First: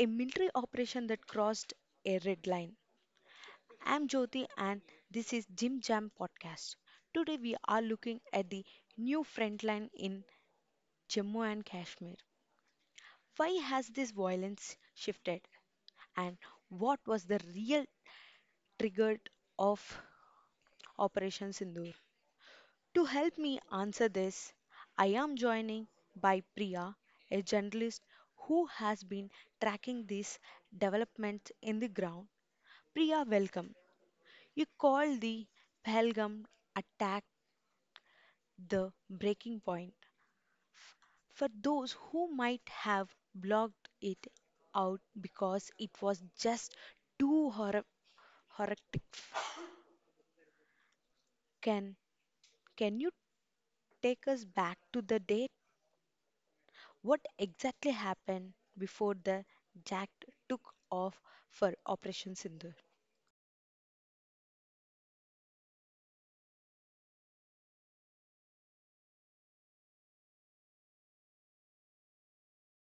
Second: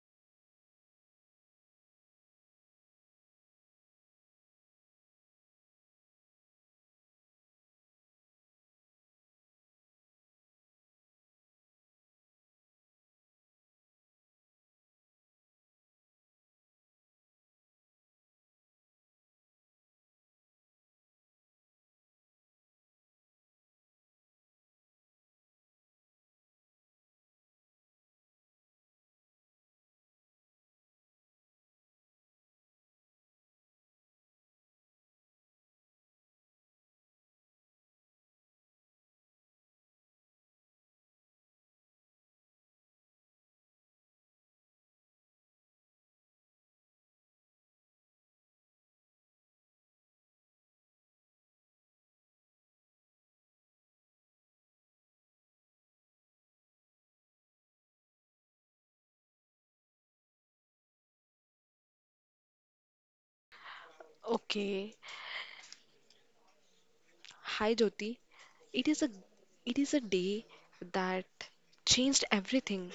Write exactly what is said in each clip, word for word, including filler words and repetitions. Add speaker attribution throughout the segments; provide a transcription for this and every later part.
Speaker 1: a military operation that crossed a red line. I'm Jyoti and this is Jim Jam Podcast. Today we are looking at the new front line in Jammu and Kashmir. Why has this violence shifted and what was the real trigger of Operation Sindoor? To help me answer this, I am joining by Priya, a journalist who has been tracking these developments in the ground. Priya, welcome. You called the Pahalgam attack the breaking point. For those who might have blocked it out because it was just too horror- horrific, can can you take us back to the date? What exactly happened before the Jack took off for Operation Sindur?
Speaker 2: Okay. Hi, Jyoti. It is a it is a day that changed everything.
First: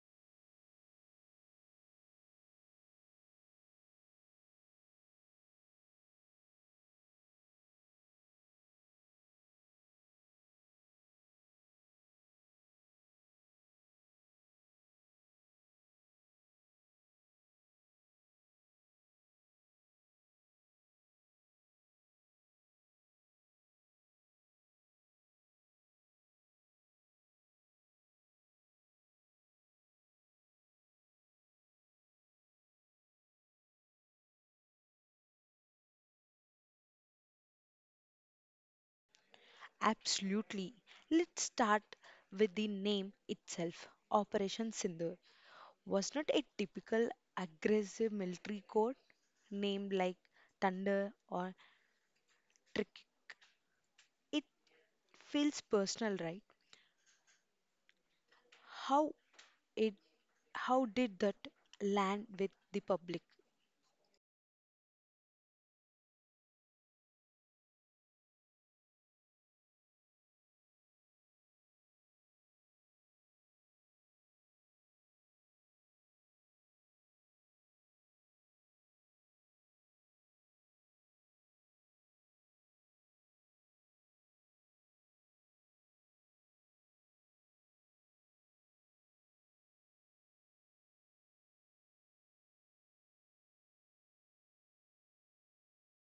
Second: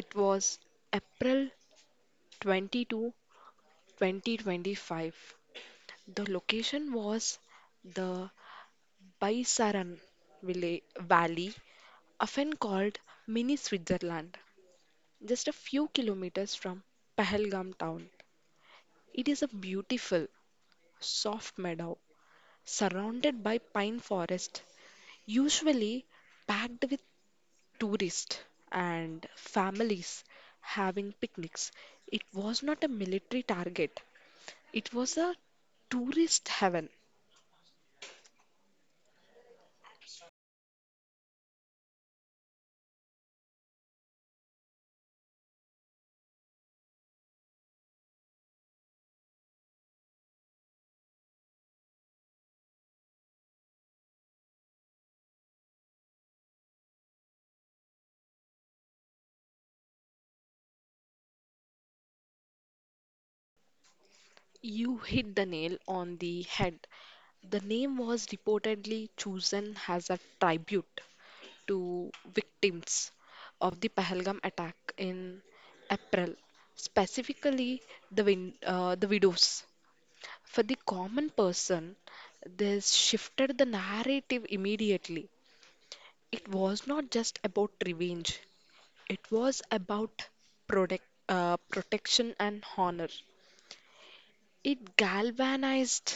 Speaker 2: It was April twenty-second, twenty twenty-five. The location was the Baisaran Villa- Valley, often called Mini Switzerland, just a few kilometers from Pahalgam town. It is a beautiful, soft meadow surrounded by pine forest, usually packed with tourists and families having picnics. It was not a military target, it was a tourist heaven.
Speaker 1: Absolutely. Let's start with the name itself, Operation Sindur. Was not a typical aggressive military code named like thunder or trick. It feels personal, right? How it how did that land with the public?
Speaker 2: You hit the nail on the head. The name was reportedly chosen as a tribute to victims of the Pahalgam attack in April, specifically the, win- uh, the widows. For the common person, this shifted the narrative immediately. It was not just about revenge, it was about protect, uh, protection and honor. It galvanized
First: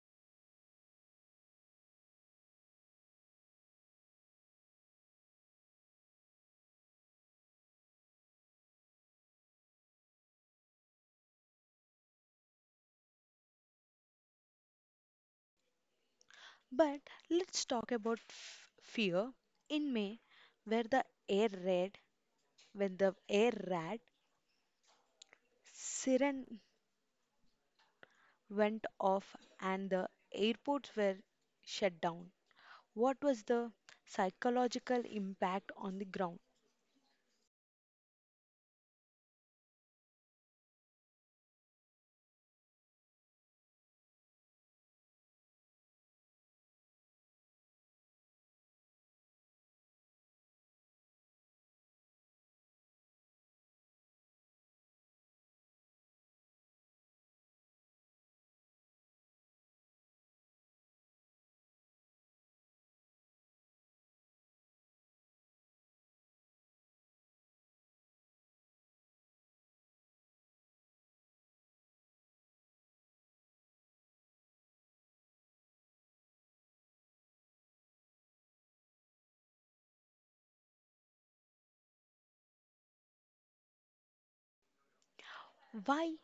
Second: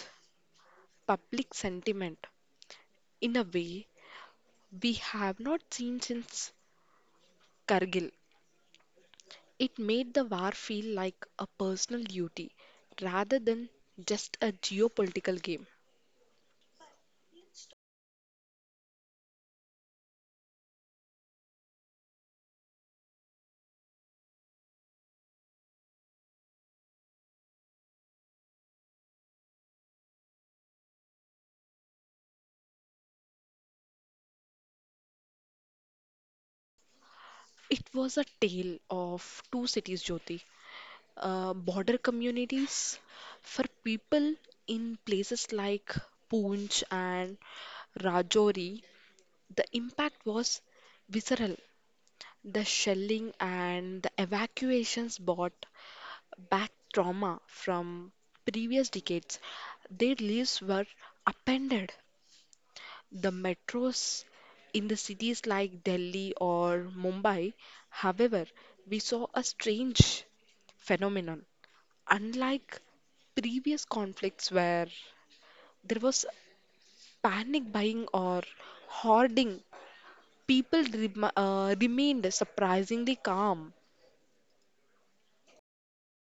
Speaker 2: public sentiment in a way we have not seen since Kargil. It made the war feel like a personal duty rather than just a geopolitical game.
Speaker 1: But let's talk about f- fear. In May, where the air raid, when the air raid siren went off and the airports were shut down, what was the psychological impact on the ground?
Speaker 2: It was a tale of two cities, Jyoti. Uh, border communities for people in places like Poonch and Rajouri, the impact was visceral. The shelling and the evacuations brought back trauma from previous decades. Their lives were upended. The metros in the cities like Delhi or Mumbai, however, we saw a strange phenomenon unlike previous conflicts where there was panic buying or hoarding, people rem- uh, remained surprisingly calm.
Speaker 1: Why?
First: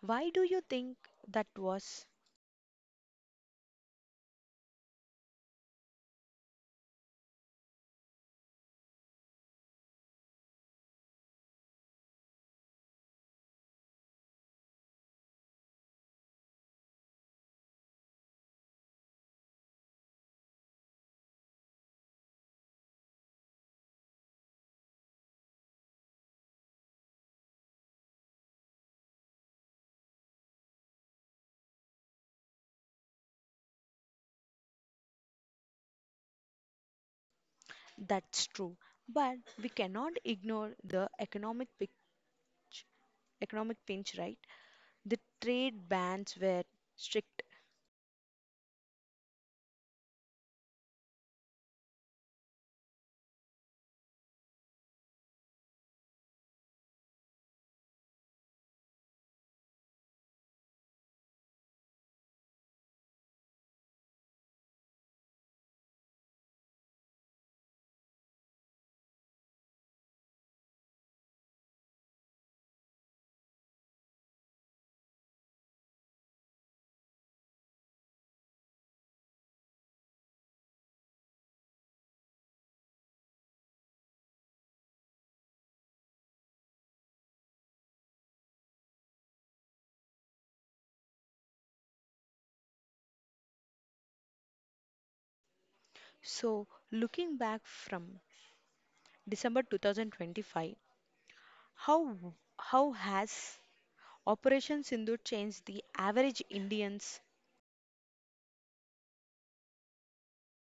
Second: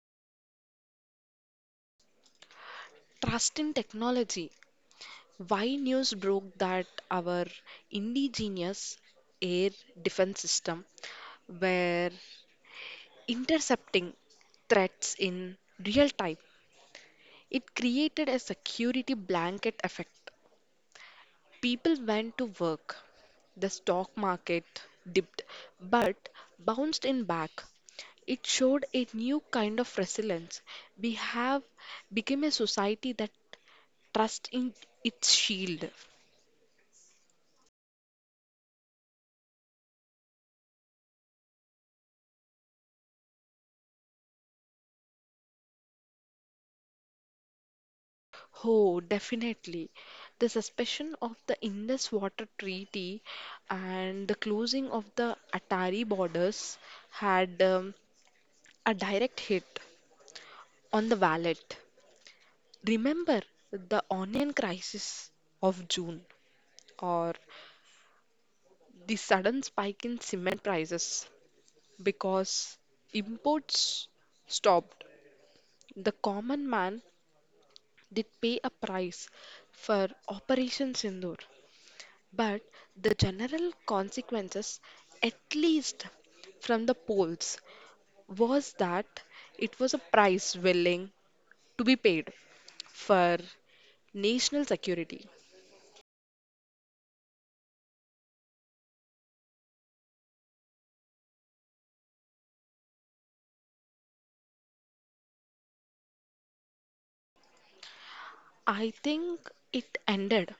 Speaker 1: Why do you think that was?
Speaker 2: Trust in technology. Why news broke that our indigenous air defense system were intercepting threats in real time. It created a security blanket effect. People went to work. The stock market dipped but bounced in back. It showed a new kind of resilience. We have become a society that trusts in its shield.
Speaker 1: That's true. But we cannot ignore the economic pinch. economic pinch, right? The trade bans were strict.
Speaker 2: Oh, definitely. The suspension of the Indus Water Treaty and the closing of the Atari borders had um, a direct hit on the wallet. Remember the onion crisis of June or the sudden spike in cement prices because imports stopped. The common man did pay a price for Operation Sindoor, but the general consequences, at least from the polls, was that it was a price willing to be paid for national security.
Speaker 1: So looking back from December twenty twenty-five, how how has Operation Sindhu changed the average Indians?
Speaker 2: I think it ended.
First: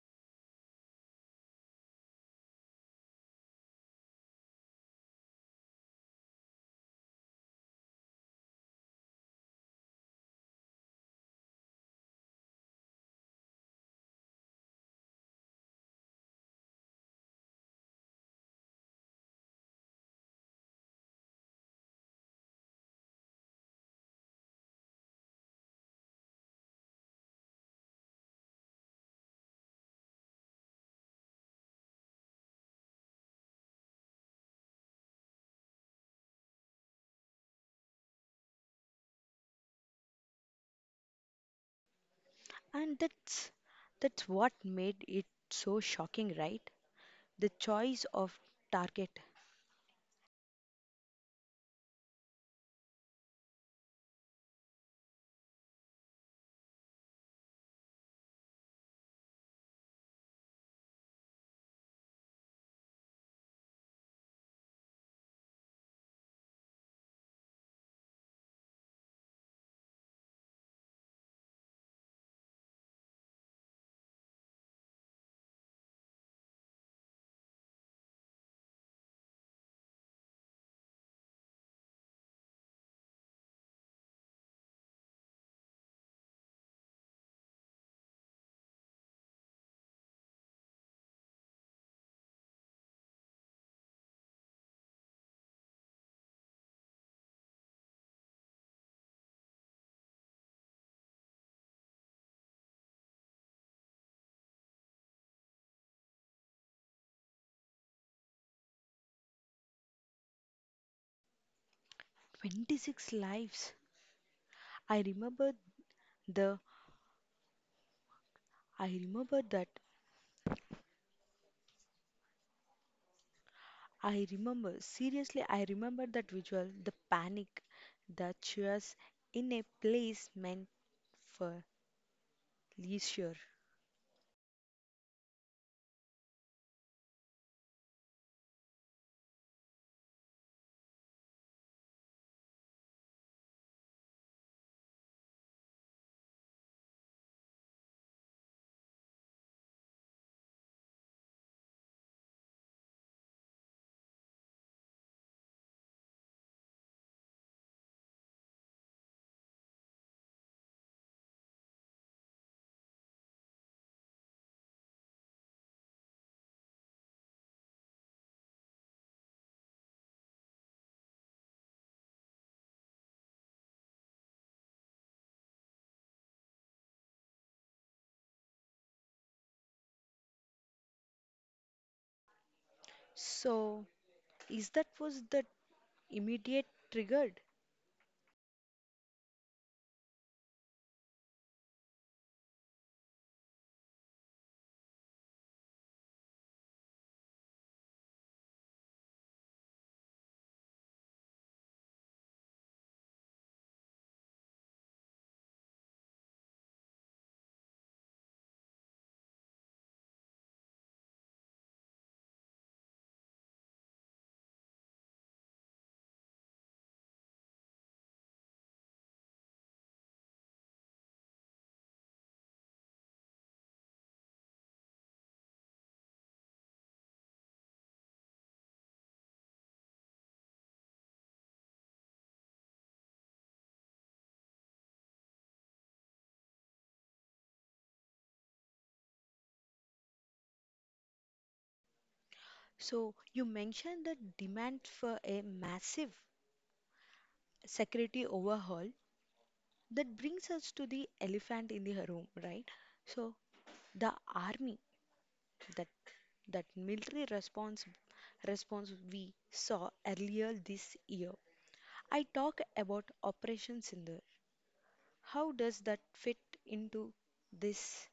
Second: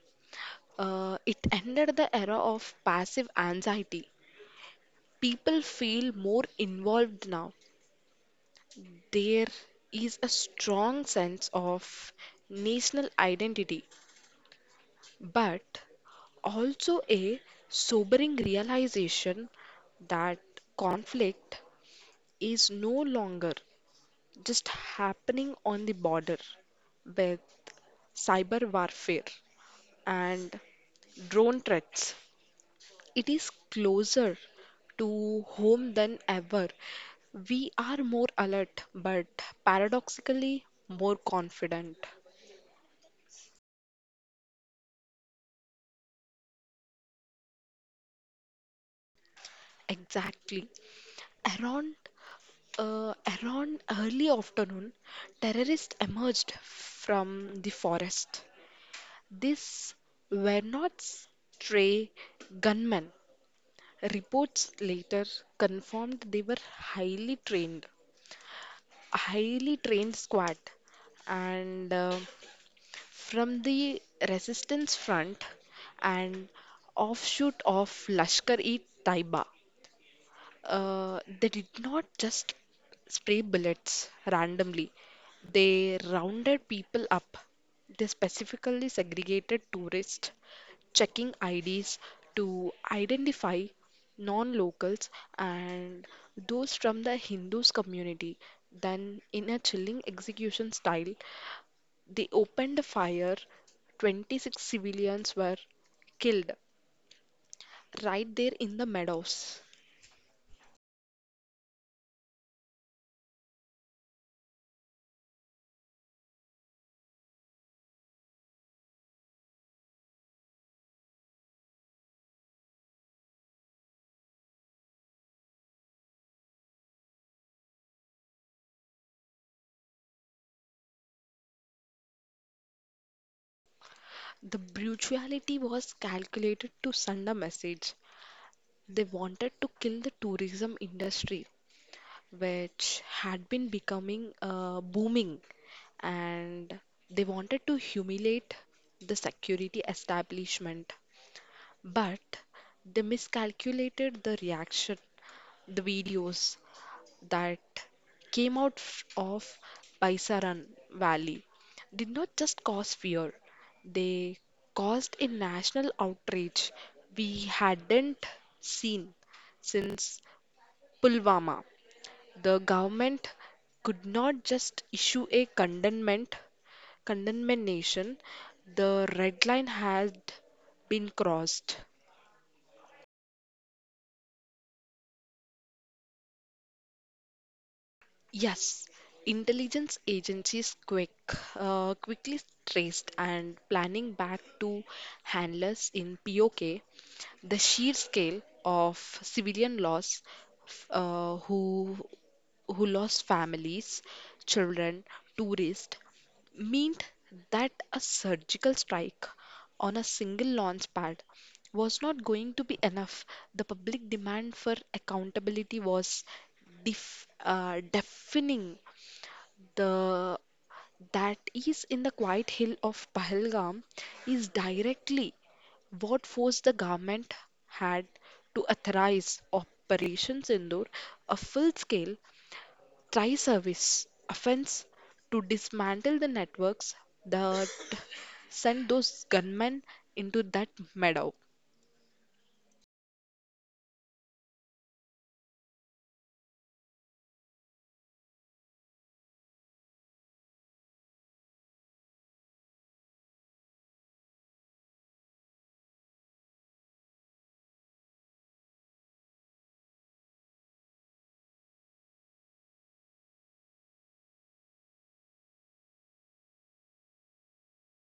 Speaker 2: Uh, it ended the era of passive anxiety. People feel more involved now. There is a strong sense of national identity, but also a sobering realization that conflict is no longer just happening on the border with cyber warfare and drone threats. It is closer to home than ever. We are more alert, but paradoxically more confident.
Speaker 1: And that's that's what made it so shocking, right? The choice of target.
Speaker 2: Exactly. Around uh, around early afternoon, terrorists emerged from the forest. These were not stray gunmen. Reports later confirmed they were highly trained, highly trained squad, and uh, from the resistance front and offshoot of Lashkar-e-Taiba. Uh, they did not just spray bullets randomly. They rounded people up. They specifically segregated tourists, checking I Ds to identify non-locals and those from the Hindus community. Then, in a chilling execution style, they opened fire. twenty-six civilians were killed right there in the meadows.
Speaker 1: twenty-six lives. I remember. The I remember that. I remember. Seriously, I remember that visual. The panic. The cheers in a place meant for leisure.
Speaker 2: The brutality was calculated to send a message. They wanted to kill the tourism industry, which had been becoming uh, booming, and they wanted to humiliate the security establishment. But they miscalculated the reaction. The videos that came out f- of Baisaran Valley did not just cause fear, they caused a national outrage we hadn't seen since Pulwama. The government could not just issue a condemnment condemnation. The red line had been crossed.
Speaker 1: So, is that was the immediate triggered?
Speaker 2: Yes, intelligence agencies quick, uh, quickly traced and planning back to handlers in P O K. The sheer scale of civilian loss, f- uh, who who lost families, children, tourists, meant that a surgical strike on a single launch pad was not going to be enough. The public demand for accountability was def- uh, deafening. The that is in the quiet hill of Pahalgam is directly what force the government had to authorize Operation Sindoor, a full scale Try service offense to dismantle the networks that sent those gunmen into that meadow.
Speaker 1: So, you mentioned the demand for a massive security overhaul. That brings us to the elephant in the room, right? So, the army. That that military response response we saw earlier this year. I talk about Operation Sindhu. How does that fit into this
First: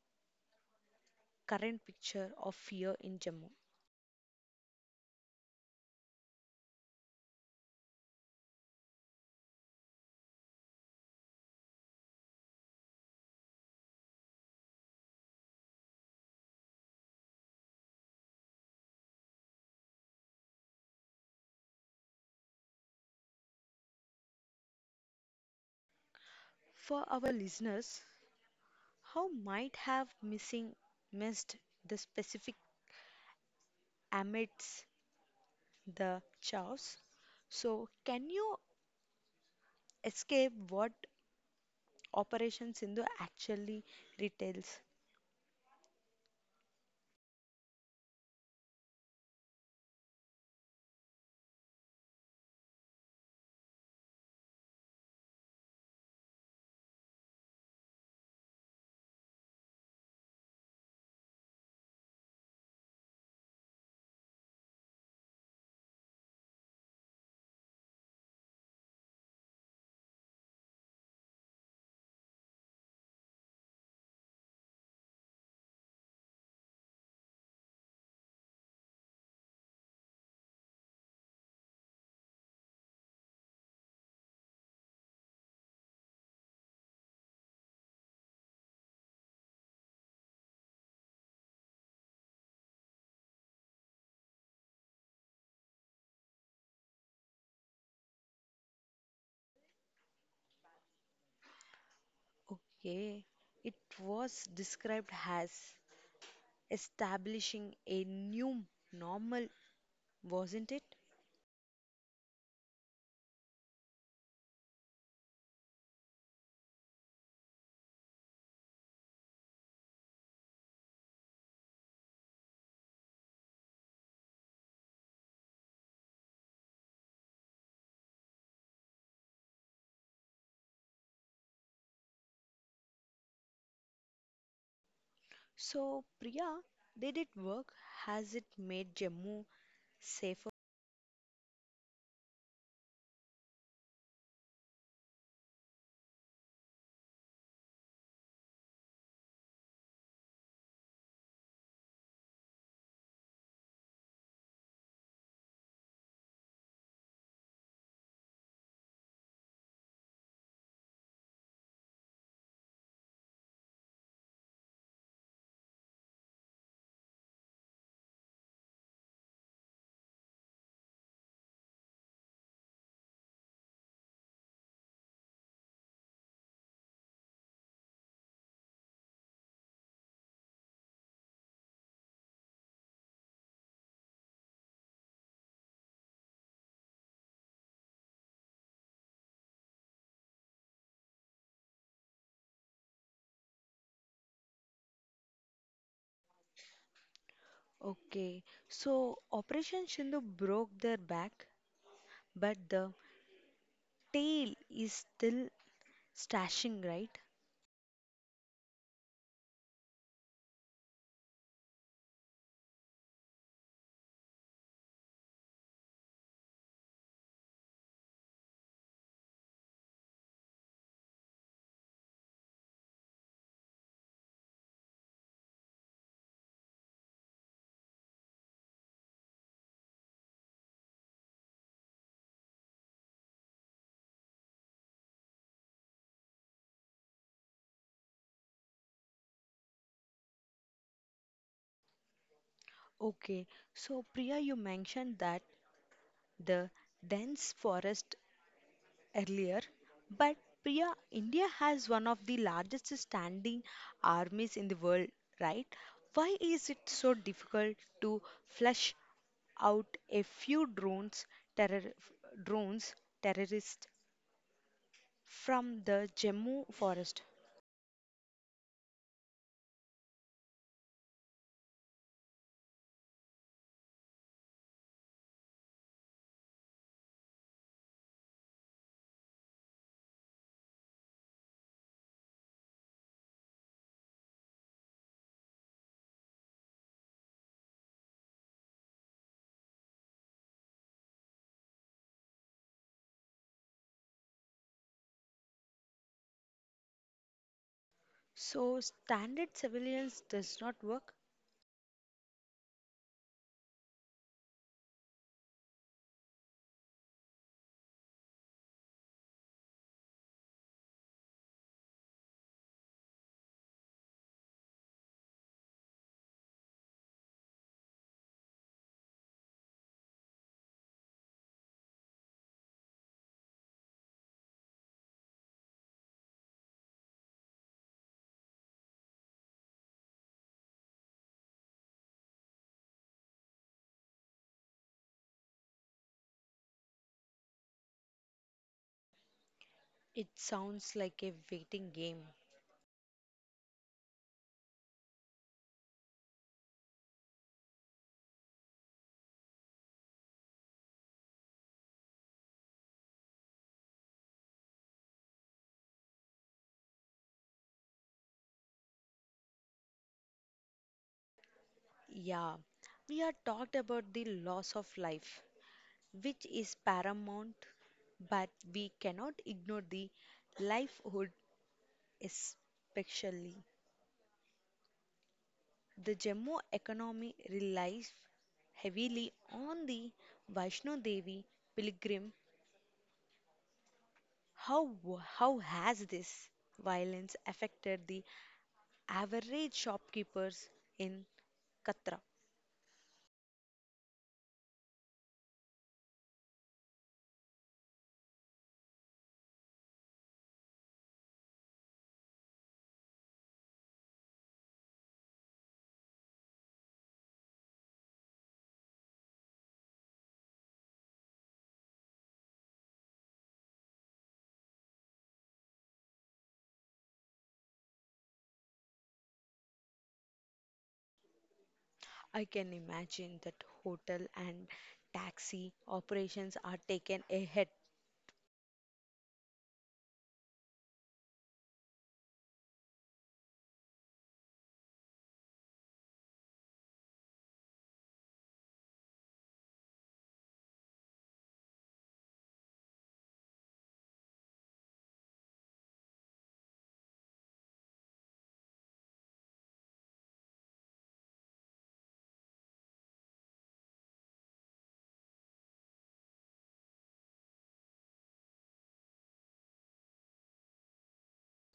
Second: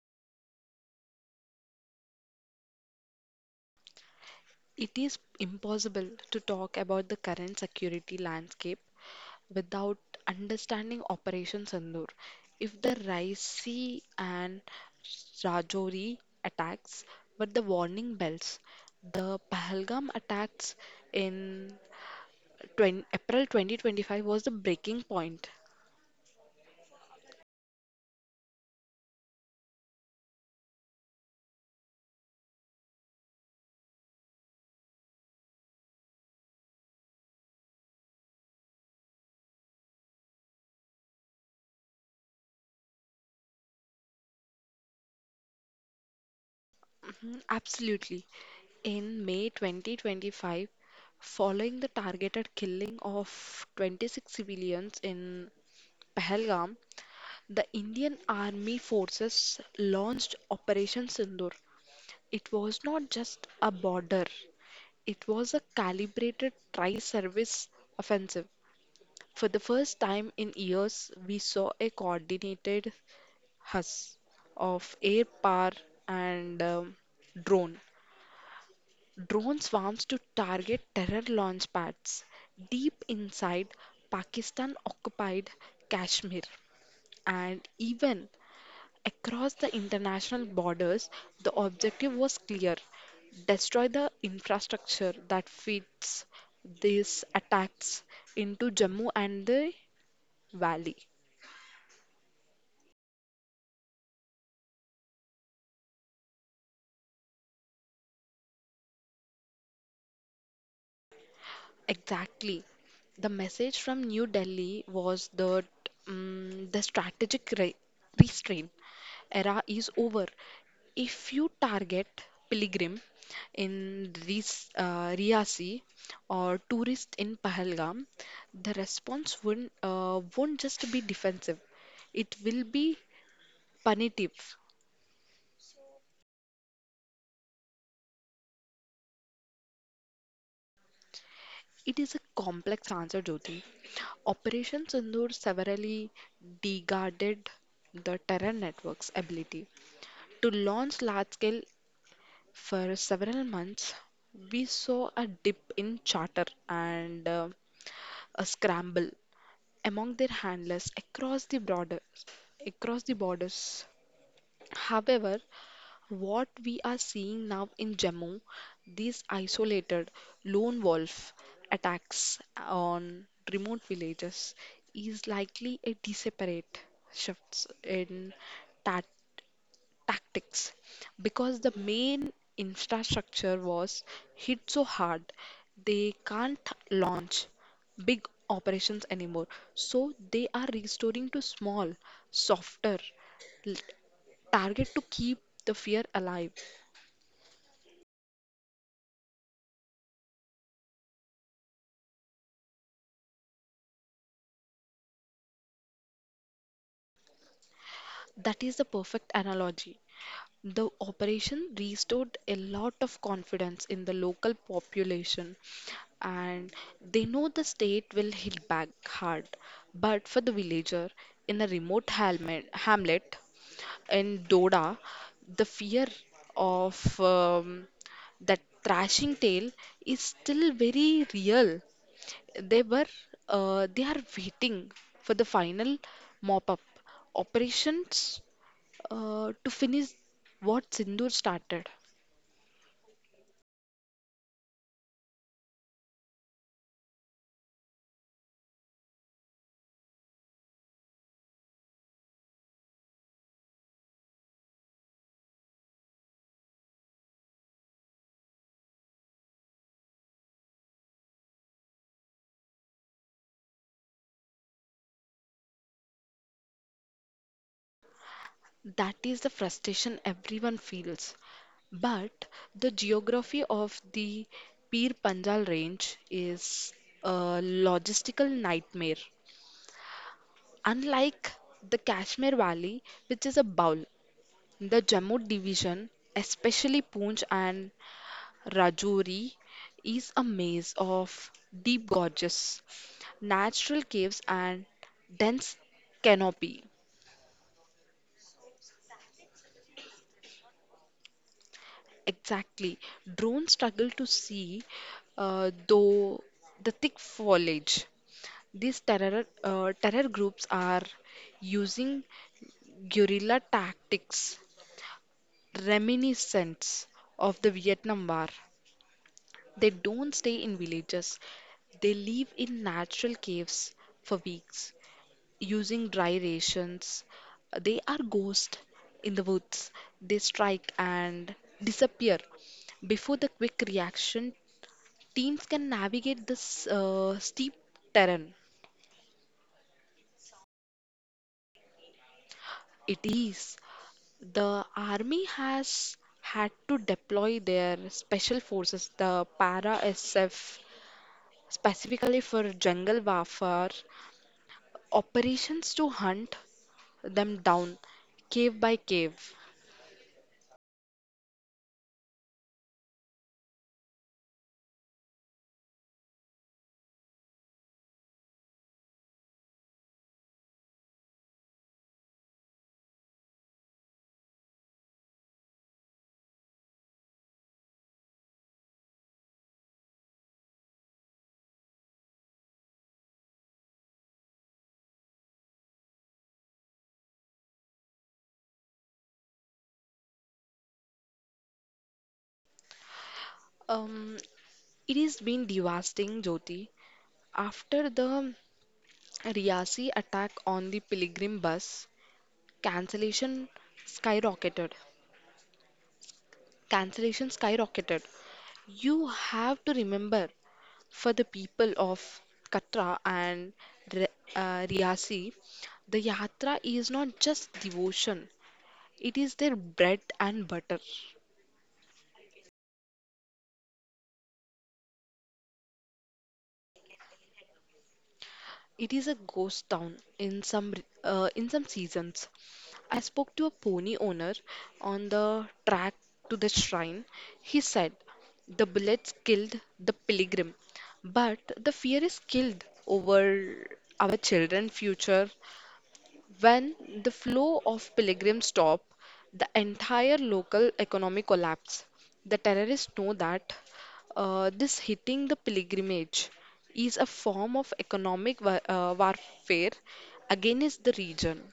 Speaker 1: current picture of fear in Jammu?
Speaker 2: It is impossible to talk about the current security landscape without understanding Operation Sindoor. If the Raisi and Rajouri attacks were the warning bells, the Pahalgam attacks in twenty April twenty twenty-five was the breaking point.
Speaker 1: For our listeners, how might have missing missed the specific amidst the chaos? So, can you escape what Operation Sindhu actually retails?
Speaker 2: Mm, absolutely. In May twenty twenty-five, following the targeted killing of twenty-six civilians in Pahalgam, the Indian Army forces launched Operation Sindoor. It was not just a border, it was a calibrated tri service offensive. For the first time in years, we saw a coordinated huss of air power and um, drone drone swarms to target terror launch pads deep inside Pakistan occupied Kashmir and even across the international borders. The objective was clear: destroy the infrastructure that feeds these attacks into Jammu and the valley.
Speaker 1: Okay, it was described as establishing a new normal, wasn't it?
Speaker 2: Exactly. The message from New Delhi was that mm the strategic re restraint era is over. If you target pilgrim in Ris uh, Riyasi or tourist in Pahalgam, the response won't, uh, won't just be defensive. It will be punitive.
Speaker 1: So, Priya, did it work? Has it made Jammu safer?
Speaker 2: It is a complex answer, Jyoti. Operation Sindoor severely degraded the terror network's ability to launch large scale for several months. We saw a dip in charter and uh, a scramble among their handlers across the border, across the borders. However, what we are seeing now in Jammu, these isolated lone wolf attacks on remote villages, is likely a disparate shifts in ta- tactics because the main infrastructure was hit so hard they can't launch big operations anymore. So they are restoring to small, softer l- target to keep the fear alive.
Speaker 1: Okay, so Operation Shindu broke their back, but the tail is still stashing, right?
Speaker 2: That is the perfect analogy. The operation restored a lot of confidence in the local population, and they know the state will hit back hard. But for the villager in a remote hamlet, hamlet in Doda, the fear of um, that thrashing tail is still very real. They were uh, they are waiting for the final mop up operations uh, to finish what Sindhur started.
Speaker 1: Okay, so Priya, you mentioned that the dense forest earlier, but Priya, India has one of the largest standing armies in the world, right? Why is it so difficult to flush out a few drones, terror, drones terrorists from the Jammu forest?
Speaker 2: That is the frustration everyone feels. But the geography of the Pir Panjal range is a logistical nightmare. Unlike the Kashmir Valley, which is a bowl, the Jammu division, especially Poonch and Rajouri is a maze of deep gorges, natural caves, and dense canopy.
Speaker 1: So standard civilians does not work.
Speaker 2: Exactly. Drones struggle to see, uh, though, the thick foliage. These terror, uh, terror groups are using guerrilla tactics reminiscent of the Vietnam War. They don't stay in villages, they live in natural caves for weeks, using dry rations. They are ghosts in the woods. They strike and disappear. Before the quick reaction, teams can navigate this uh, steep terrain.
Speaker 1: It sounds like a waiting game.
Speaker 2: It is. The army has had to deploy their special forces, the para S F, specifically for jungle warfare operations to hunt them down cave by cave.
Speaker 1: Yeah, we are talked about the loss of life, which is paramount, but we cannot ignore the livelihood, especially. The Jammu economy relies heavily on the Vaishno Devi pilgrim. How, how has this violence affected the average shopkeepers in Katra?
Speaker 2: Um, It has been devastating, Jyoti. After the Riyasi attack on the pilgrim bus, cancellation skyrocketed. Cancellation skyrocketed. You have to remember for the people of Katra and Re- uh, Riyasi, the yatra is not just devotion, it is their bread and butter.
Speaker 1: I can imagine that hotel and taxi operations are taken ahead.
Speaker 2: It is a ghost town in some re- uh, in some seasons. I spoke to a pony owner on the track to the shrine. He said the bullets killed the pilgrim, but the fear is killed over our children's future. When the flow of pilgrims stop, the entire local economy collapse. The terrorists know that uh, this hitting the pilgrimage is a form of economic wa- uh, warfare against the region.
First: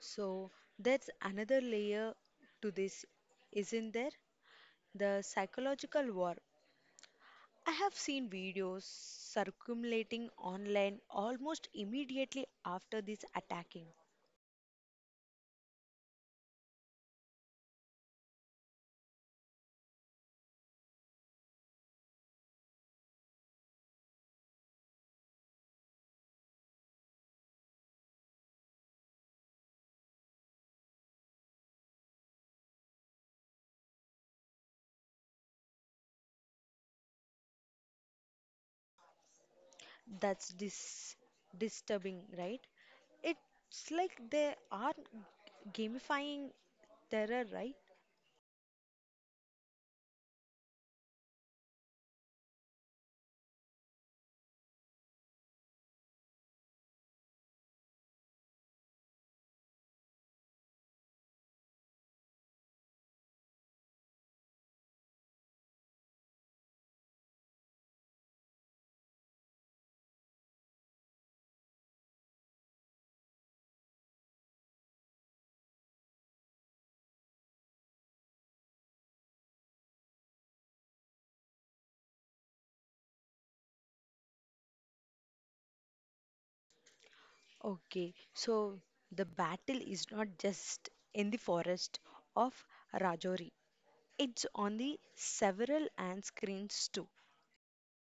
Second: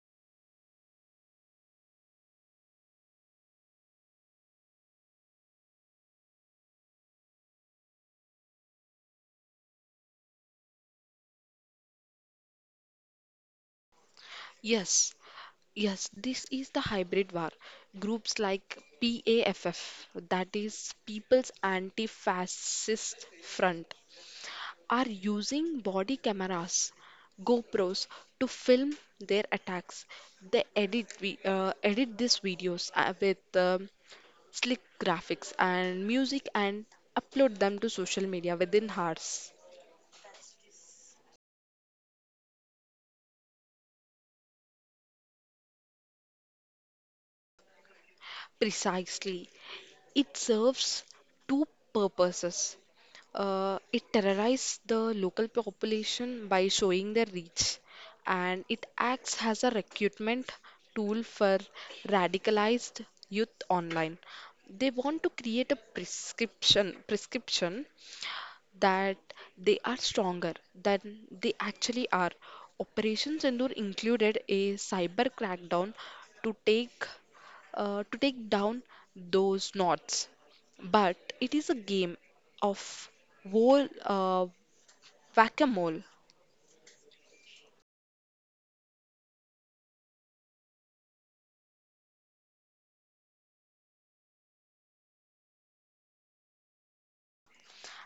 Speaker 1: So that's another layer to this, isn't there? The psychological war. I have seen videos circulating online almost immediately after this attacking.
Speaker 2: Yes, yes, this is the hybrid war. Groups like PAFF, that is People's Anti-Fascist Front, are using body cameras, GoPros, to film their attacks. They edit vi- uh, edit these videos uh, with um, slick graphics and music and upload them to social media within hours.
Speaker 1: That's dis- disturbing, right? It's like they are gamifying terror, right?
Speaker 2: Precisely. It serves two purposes. Uh, it terrorizes the local population by showing their reach, and it acts as a recruitment tool for radicalized youth online. They want to create a prescription prescription that they are stronger than they actually are. Operation Sindoor included a cyber crackdown to take uh, to take down those knots. But it is a game of wall uh, whack-a-mole.
Speaker 1: Okay, so the battle is not just in the forest of Rajouri. It's on the several and screens too.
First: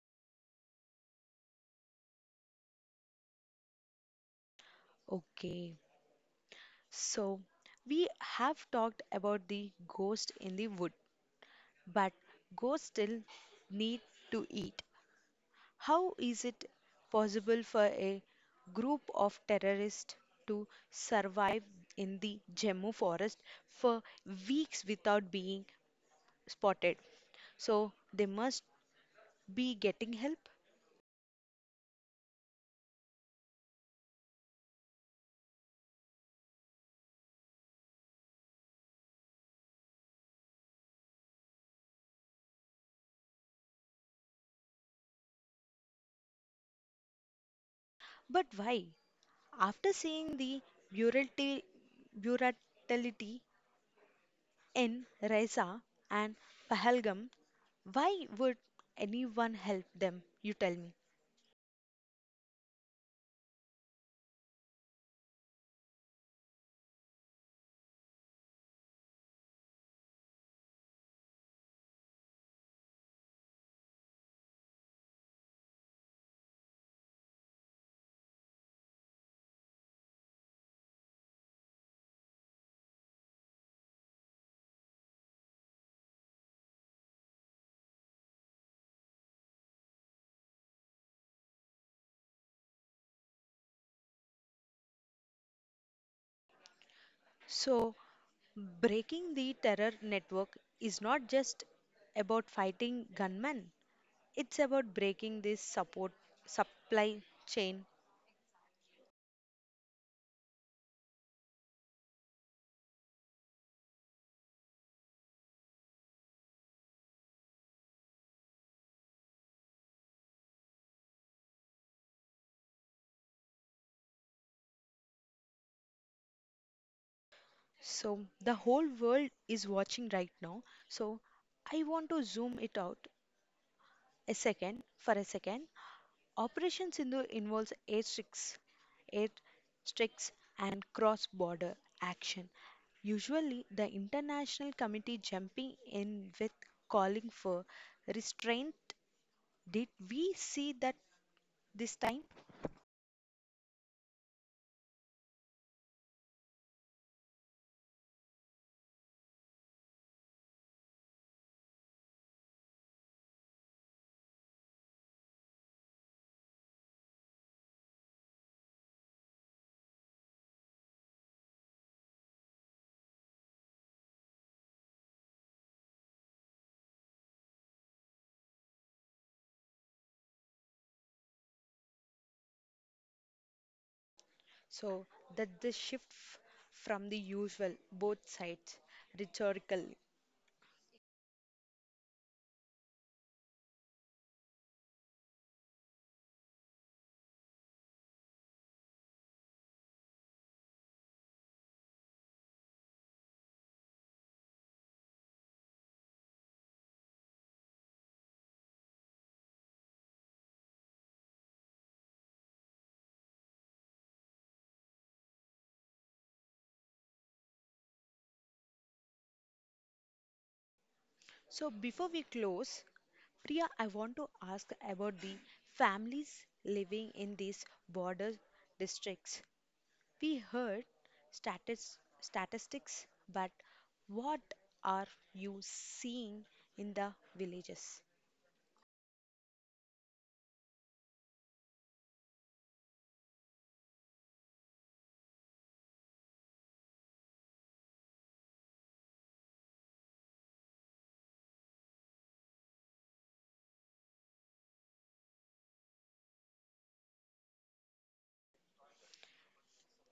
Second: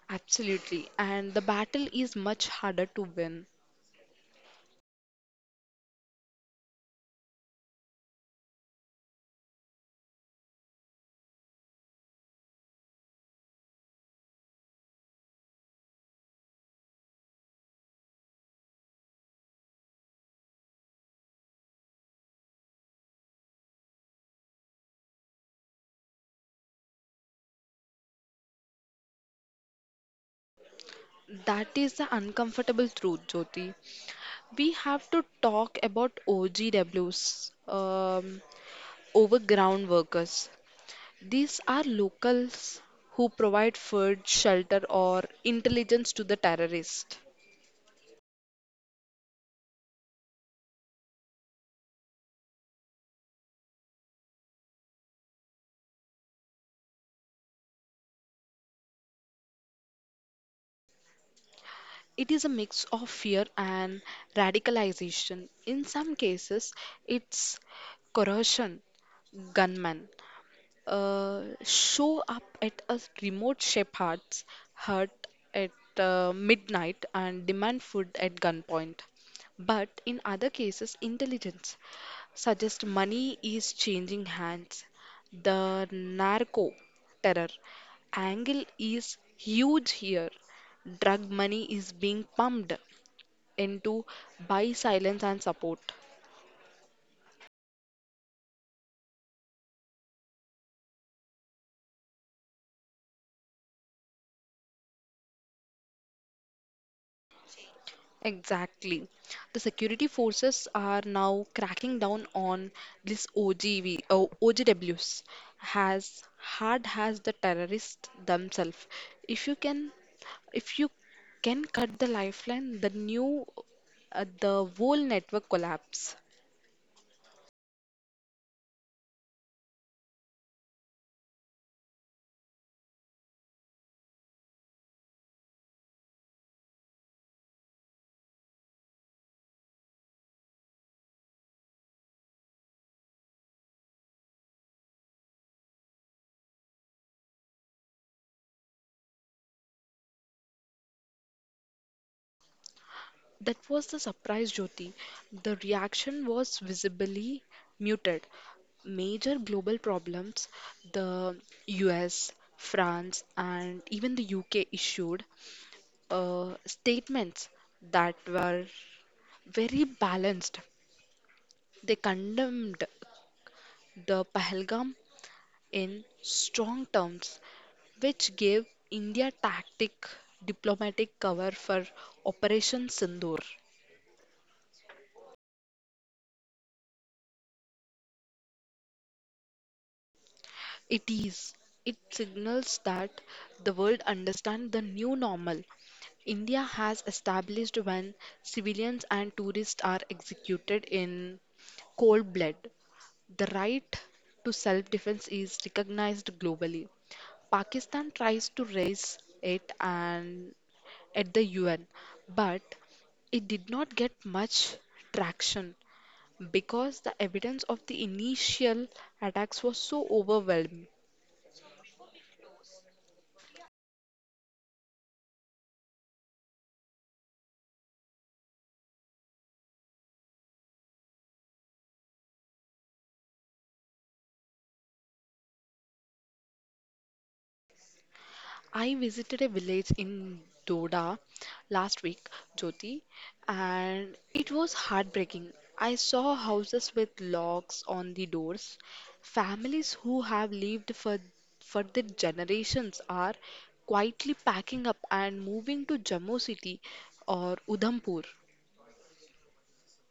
Speaker 2: Absolutely. And the battle is much harder to win.
Speaker 1: Okay, so we have talked about the ghost in the wood, but ghosts still need to eat. How is it possible for a group of terrorists to survive in the Jammu forest for weeks without being spotted? So they must be getting help.
Speaker 2: That is the uncomfortable truth, Jyoti. We have to talk about O G Ws, um, overground workers. These are locals who provide food, shelter, or intelligence to the terrorists.
Speaker 1: But why? After seeing the brutality, brutality in Reza and Pahalgam, why would anyone help them, you tell me?
Speaker 2: It is a mix of fear and radicalization. In some cases, it's coercion: gunmen uh, show up at a remote shepherd's hut at uh, midnight and demand food at gunpoint. But in other cases, intelligence suggests money is changing hands. The narco terror angle is huge here. Drug money is being pumped into buy silence and support.
Speaker 1: So, breaking the terror network is not just about fighting gunmen, it's about breaking this support supply chain.
Speaker 2: Exactly. The security forces are now cracking down on this O G V, oh, O G Ws has hard has the terrorists themselves. If you can, if you can cut the lifeline, the new, uh, the whole network collapse.
Speaker 1: So, the whole world is watching right now. So, I want to zoom it out a second for a second. Operation Sindhu involves airstrikes, airstrikes and cross-border action. Usually, the international committee jumping in with calling for restraint. Did we see that this time?
Speaker 2: That was the surprise, Jyoti. The reaction was visibly muted. Major global problems, the U S, France, and even the U K issued uh, statements that were very balanced. They condemned the Pahalgam in strong terms, which gave India tactic diplomatic cover for Operation Sindoor.
Speaker 1: So that the shift f- from the usual both sides rhetorically.
Speaker 2: It is. It signals that the world understands the new normal. India has established when civilians and tourists are executed in cold blood, the right to self defense is recognized globally. Pakistan tries to raise it and at the U N, but it did not get much traction because the evidence of the initial attacks was so overwhelming.
Speaker 1: So before we close, Priya, I want to ask about the families living in these border districts. We heard statis- statistics, but what are you seeing in the villages?
Speaker 2: I visited a village in Doda last week, Jyoti, and it was heartbreaking. I saw houses with locks on the doors. Families who have lived for for their generations are quietly packing up and moving to Jammu city or Udhampur.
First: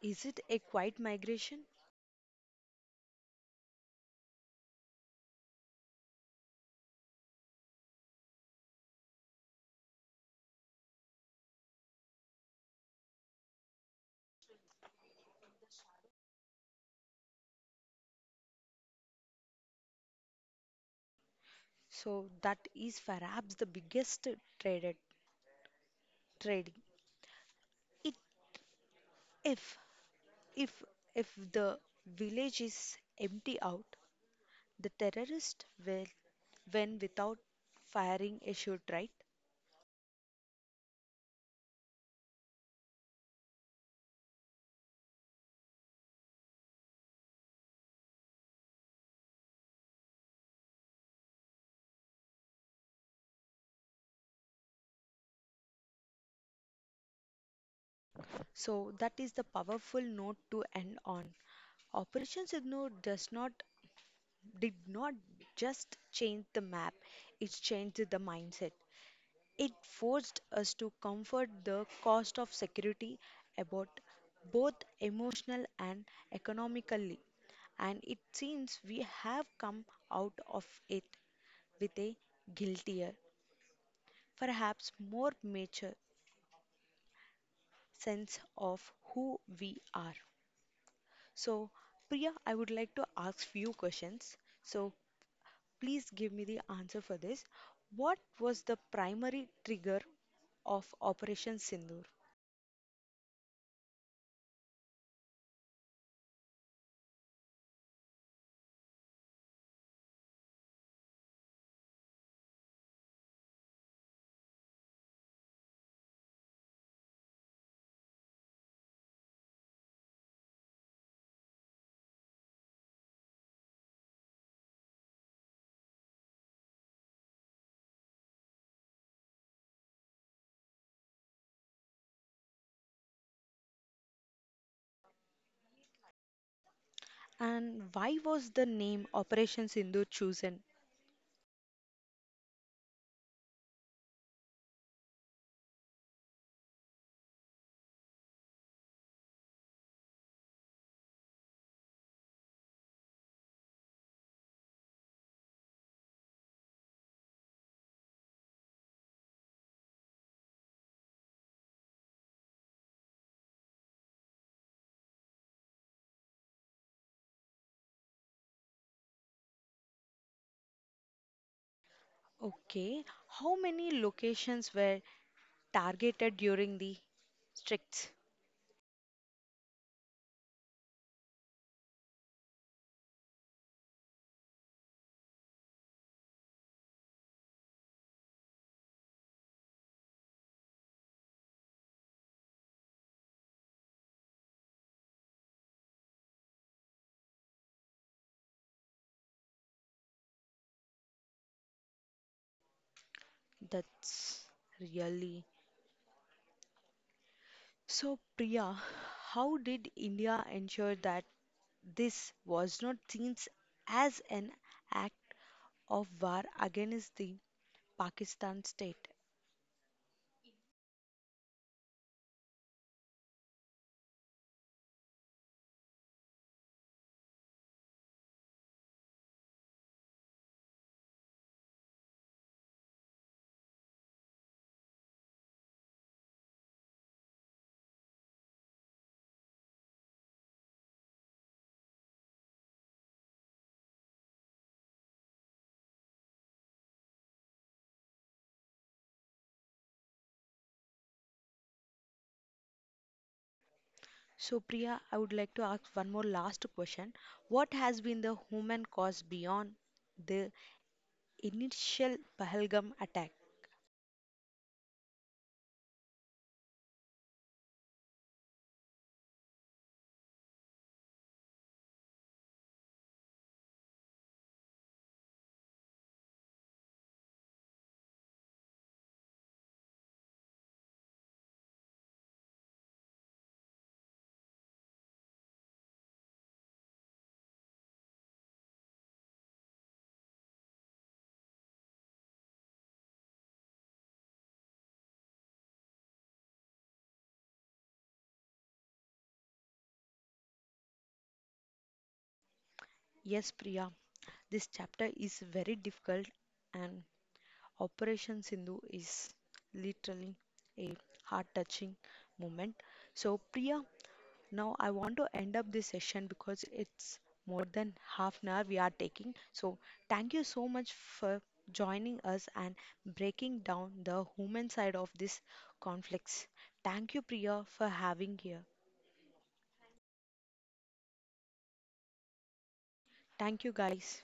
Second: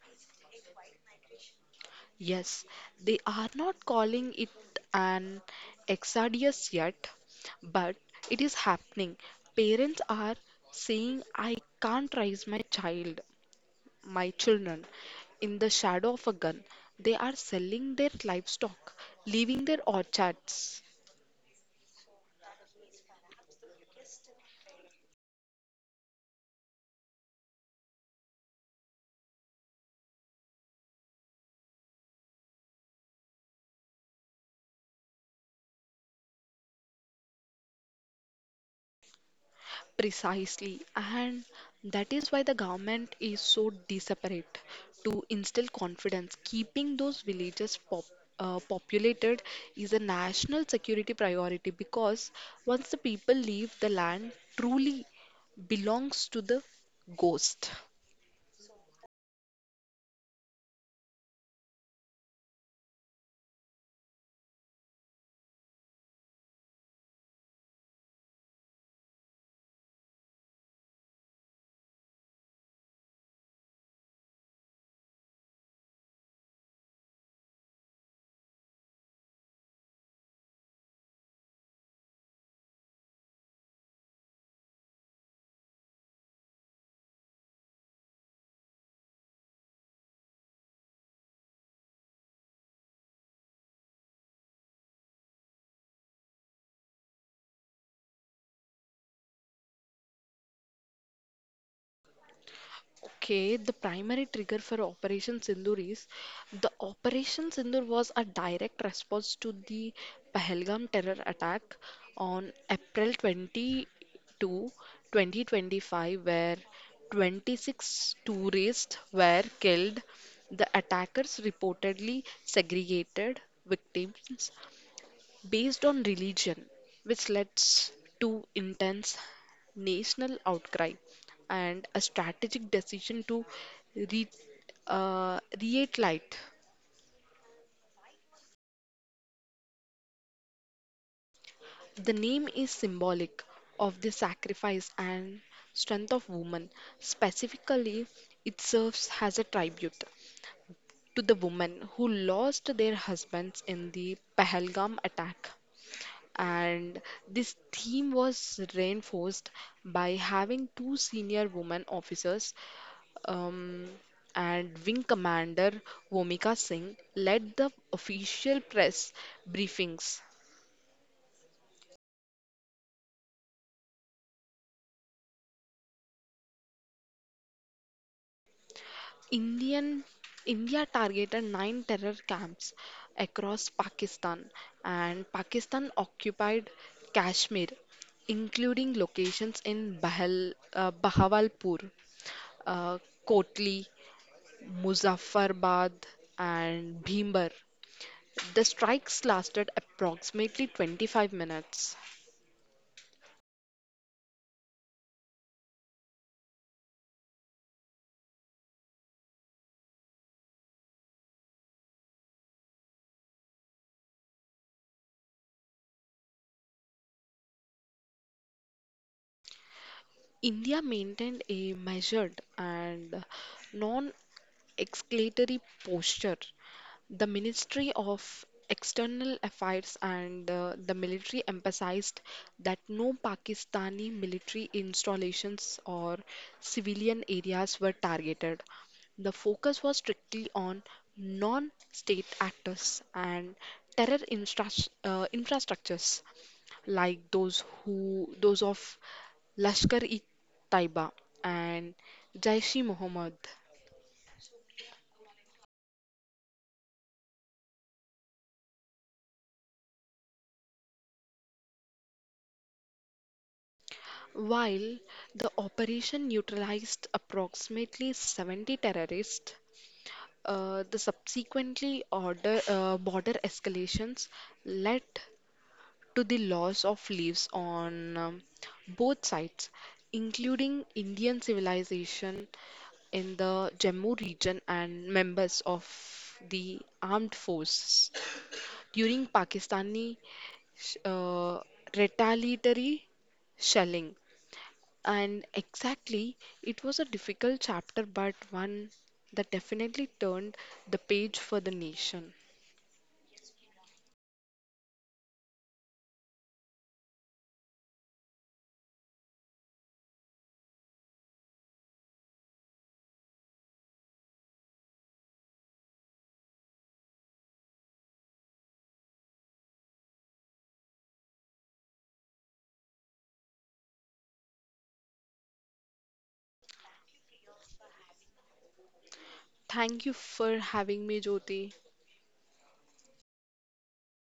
Speaker 1: Is it a quiet migration?
Speaker 2: Yes, they are not calling it an exodus yet, but it is happening. Parents are saying, "I can't raise my child, my children, in the shadow of a gun." They are selling their livestock, leaving their orchards.
Speaker 1: So that is perhaps the biggest traded trading. It if if If the village is empty out, the terrorist will when without firing a shot, right?
Speaker 2: Precisely, and that is why the government is so desperate to instill confidence. Keeping those villages pop, uh, populated is a national security priority because once the people leave, the land truly belongs to the ghost.
Speaker 1: So that is the powerful note to end on. Operation Signal does not did not just change the map, it changed the mindset. It forced us to comfort the cost of security about both emotional and economically. And it seems we have come out of it with a guiltier, perhaps more mature sense of who we are. So, Priya, I would like to ask few questions. So, please give me the answer for this. What was the primary trigger of Operation Sindoor?
Speaker 2: Okay, the primary trigger for Operation Sindoor is the Operation Sindoor was a direct response to the Pahalgam terror attack on April twenty-second, twenty twenty-five, where twenty-six tourists were killed. The attackers reportedly segregated victims based on religion, which led to intense national outcry and a strategic decision to re- uh, reate light.
Speaker 1: And why was the name Operation Sindoor chosen?
Speaker 2: The name is symbolic of the sacrifice and strength of woman. Specifically, it serves as a tribute to the women who lost their husbands in the Pahalgam attack. And this theme was reinforced by having two senior women officers um, and Wing Commander Vomika Singh led the official press briefings.
Speaker 1: Okay, how many locations were targeted during the strikes?
Speaker 2: Indian India targeted nine terror camps across Pakistan, and Pakistan occupied Kashmir, including locations in Bahal, uh, Bahawalpur, uh, Kotli, Muzaffarabad, and Bhimber. The strikes lasted approximately twenty-five minutes.
Speaker 1: That's really. So, Priya, how did India ensure that this was not seen as an act of war against the Pakistan state?
Speaker 2: India maintained a measured and non exclatory posture. The Ministry of External Affairs and uh, the military emphasized that no Pakistani military installations or civilian areas were targeted. The focus was strictly on non state actors and terror instras- uh, infrastructures like those who those of Lashkar-e-Taiba and Jaish-e-Mohammed.
Speaker 1: So, Priya, I would like to ask one more last question. What has been the human cost beyond the initial Pahalgam attack?
Speaker 2: While the operation neutralized approximately seventy terrorists, uh, the subsequently order, uh, border escalations led to the loss of leaves on um, both sides, including Indian civilization in the Jammu region and members of the armed forces during Pakistani sh- uh, retaliatory shelling. And exactly, it was a difficult chapter, but one that definitely turned the page for the nation.
Speaker 1: Yes, Priya, this chapter is very difficult, and Operation Sindhu is literally a heart touching moment. So, Priya, now I want to end up this session because it's more than half an hour we are taking. So thank you so much for joining us and breaking down the human side of these conflicts. Thank you Priya for having here.
Speaker 2: Thank you for having me, Jyoti.
Speaker 1: Thank you guys.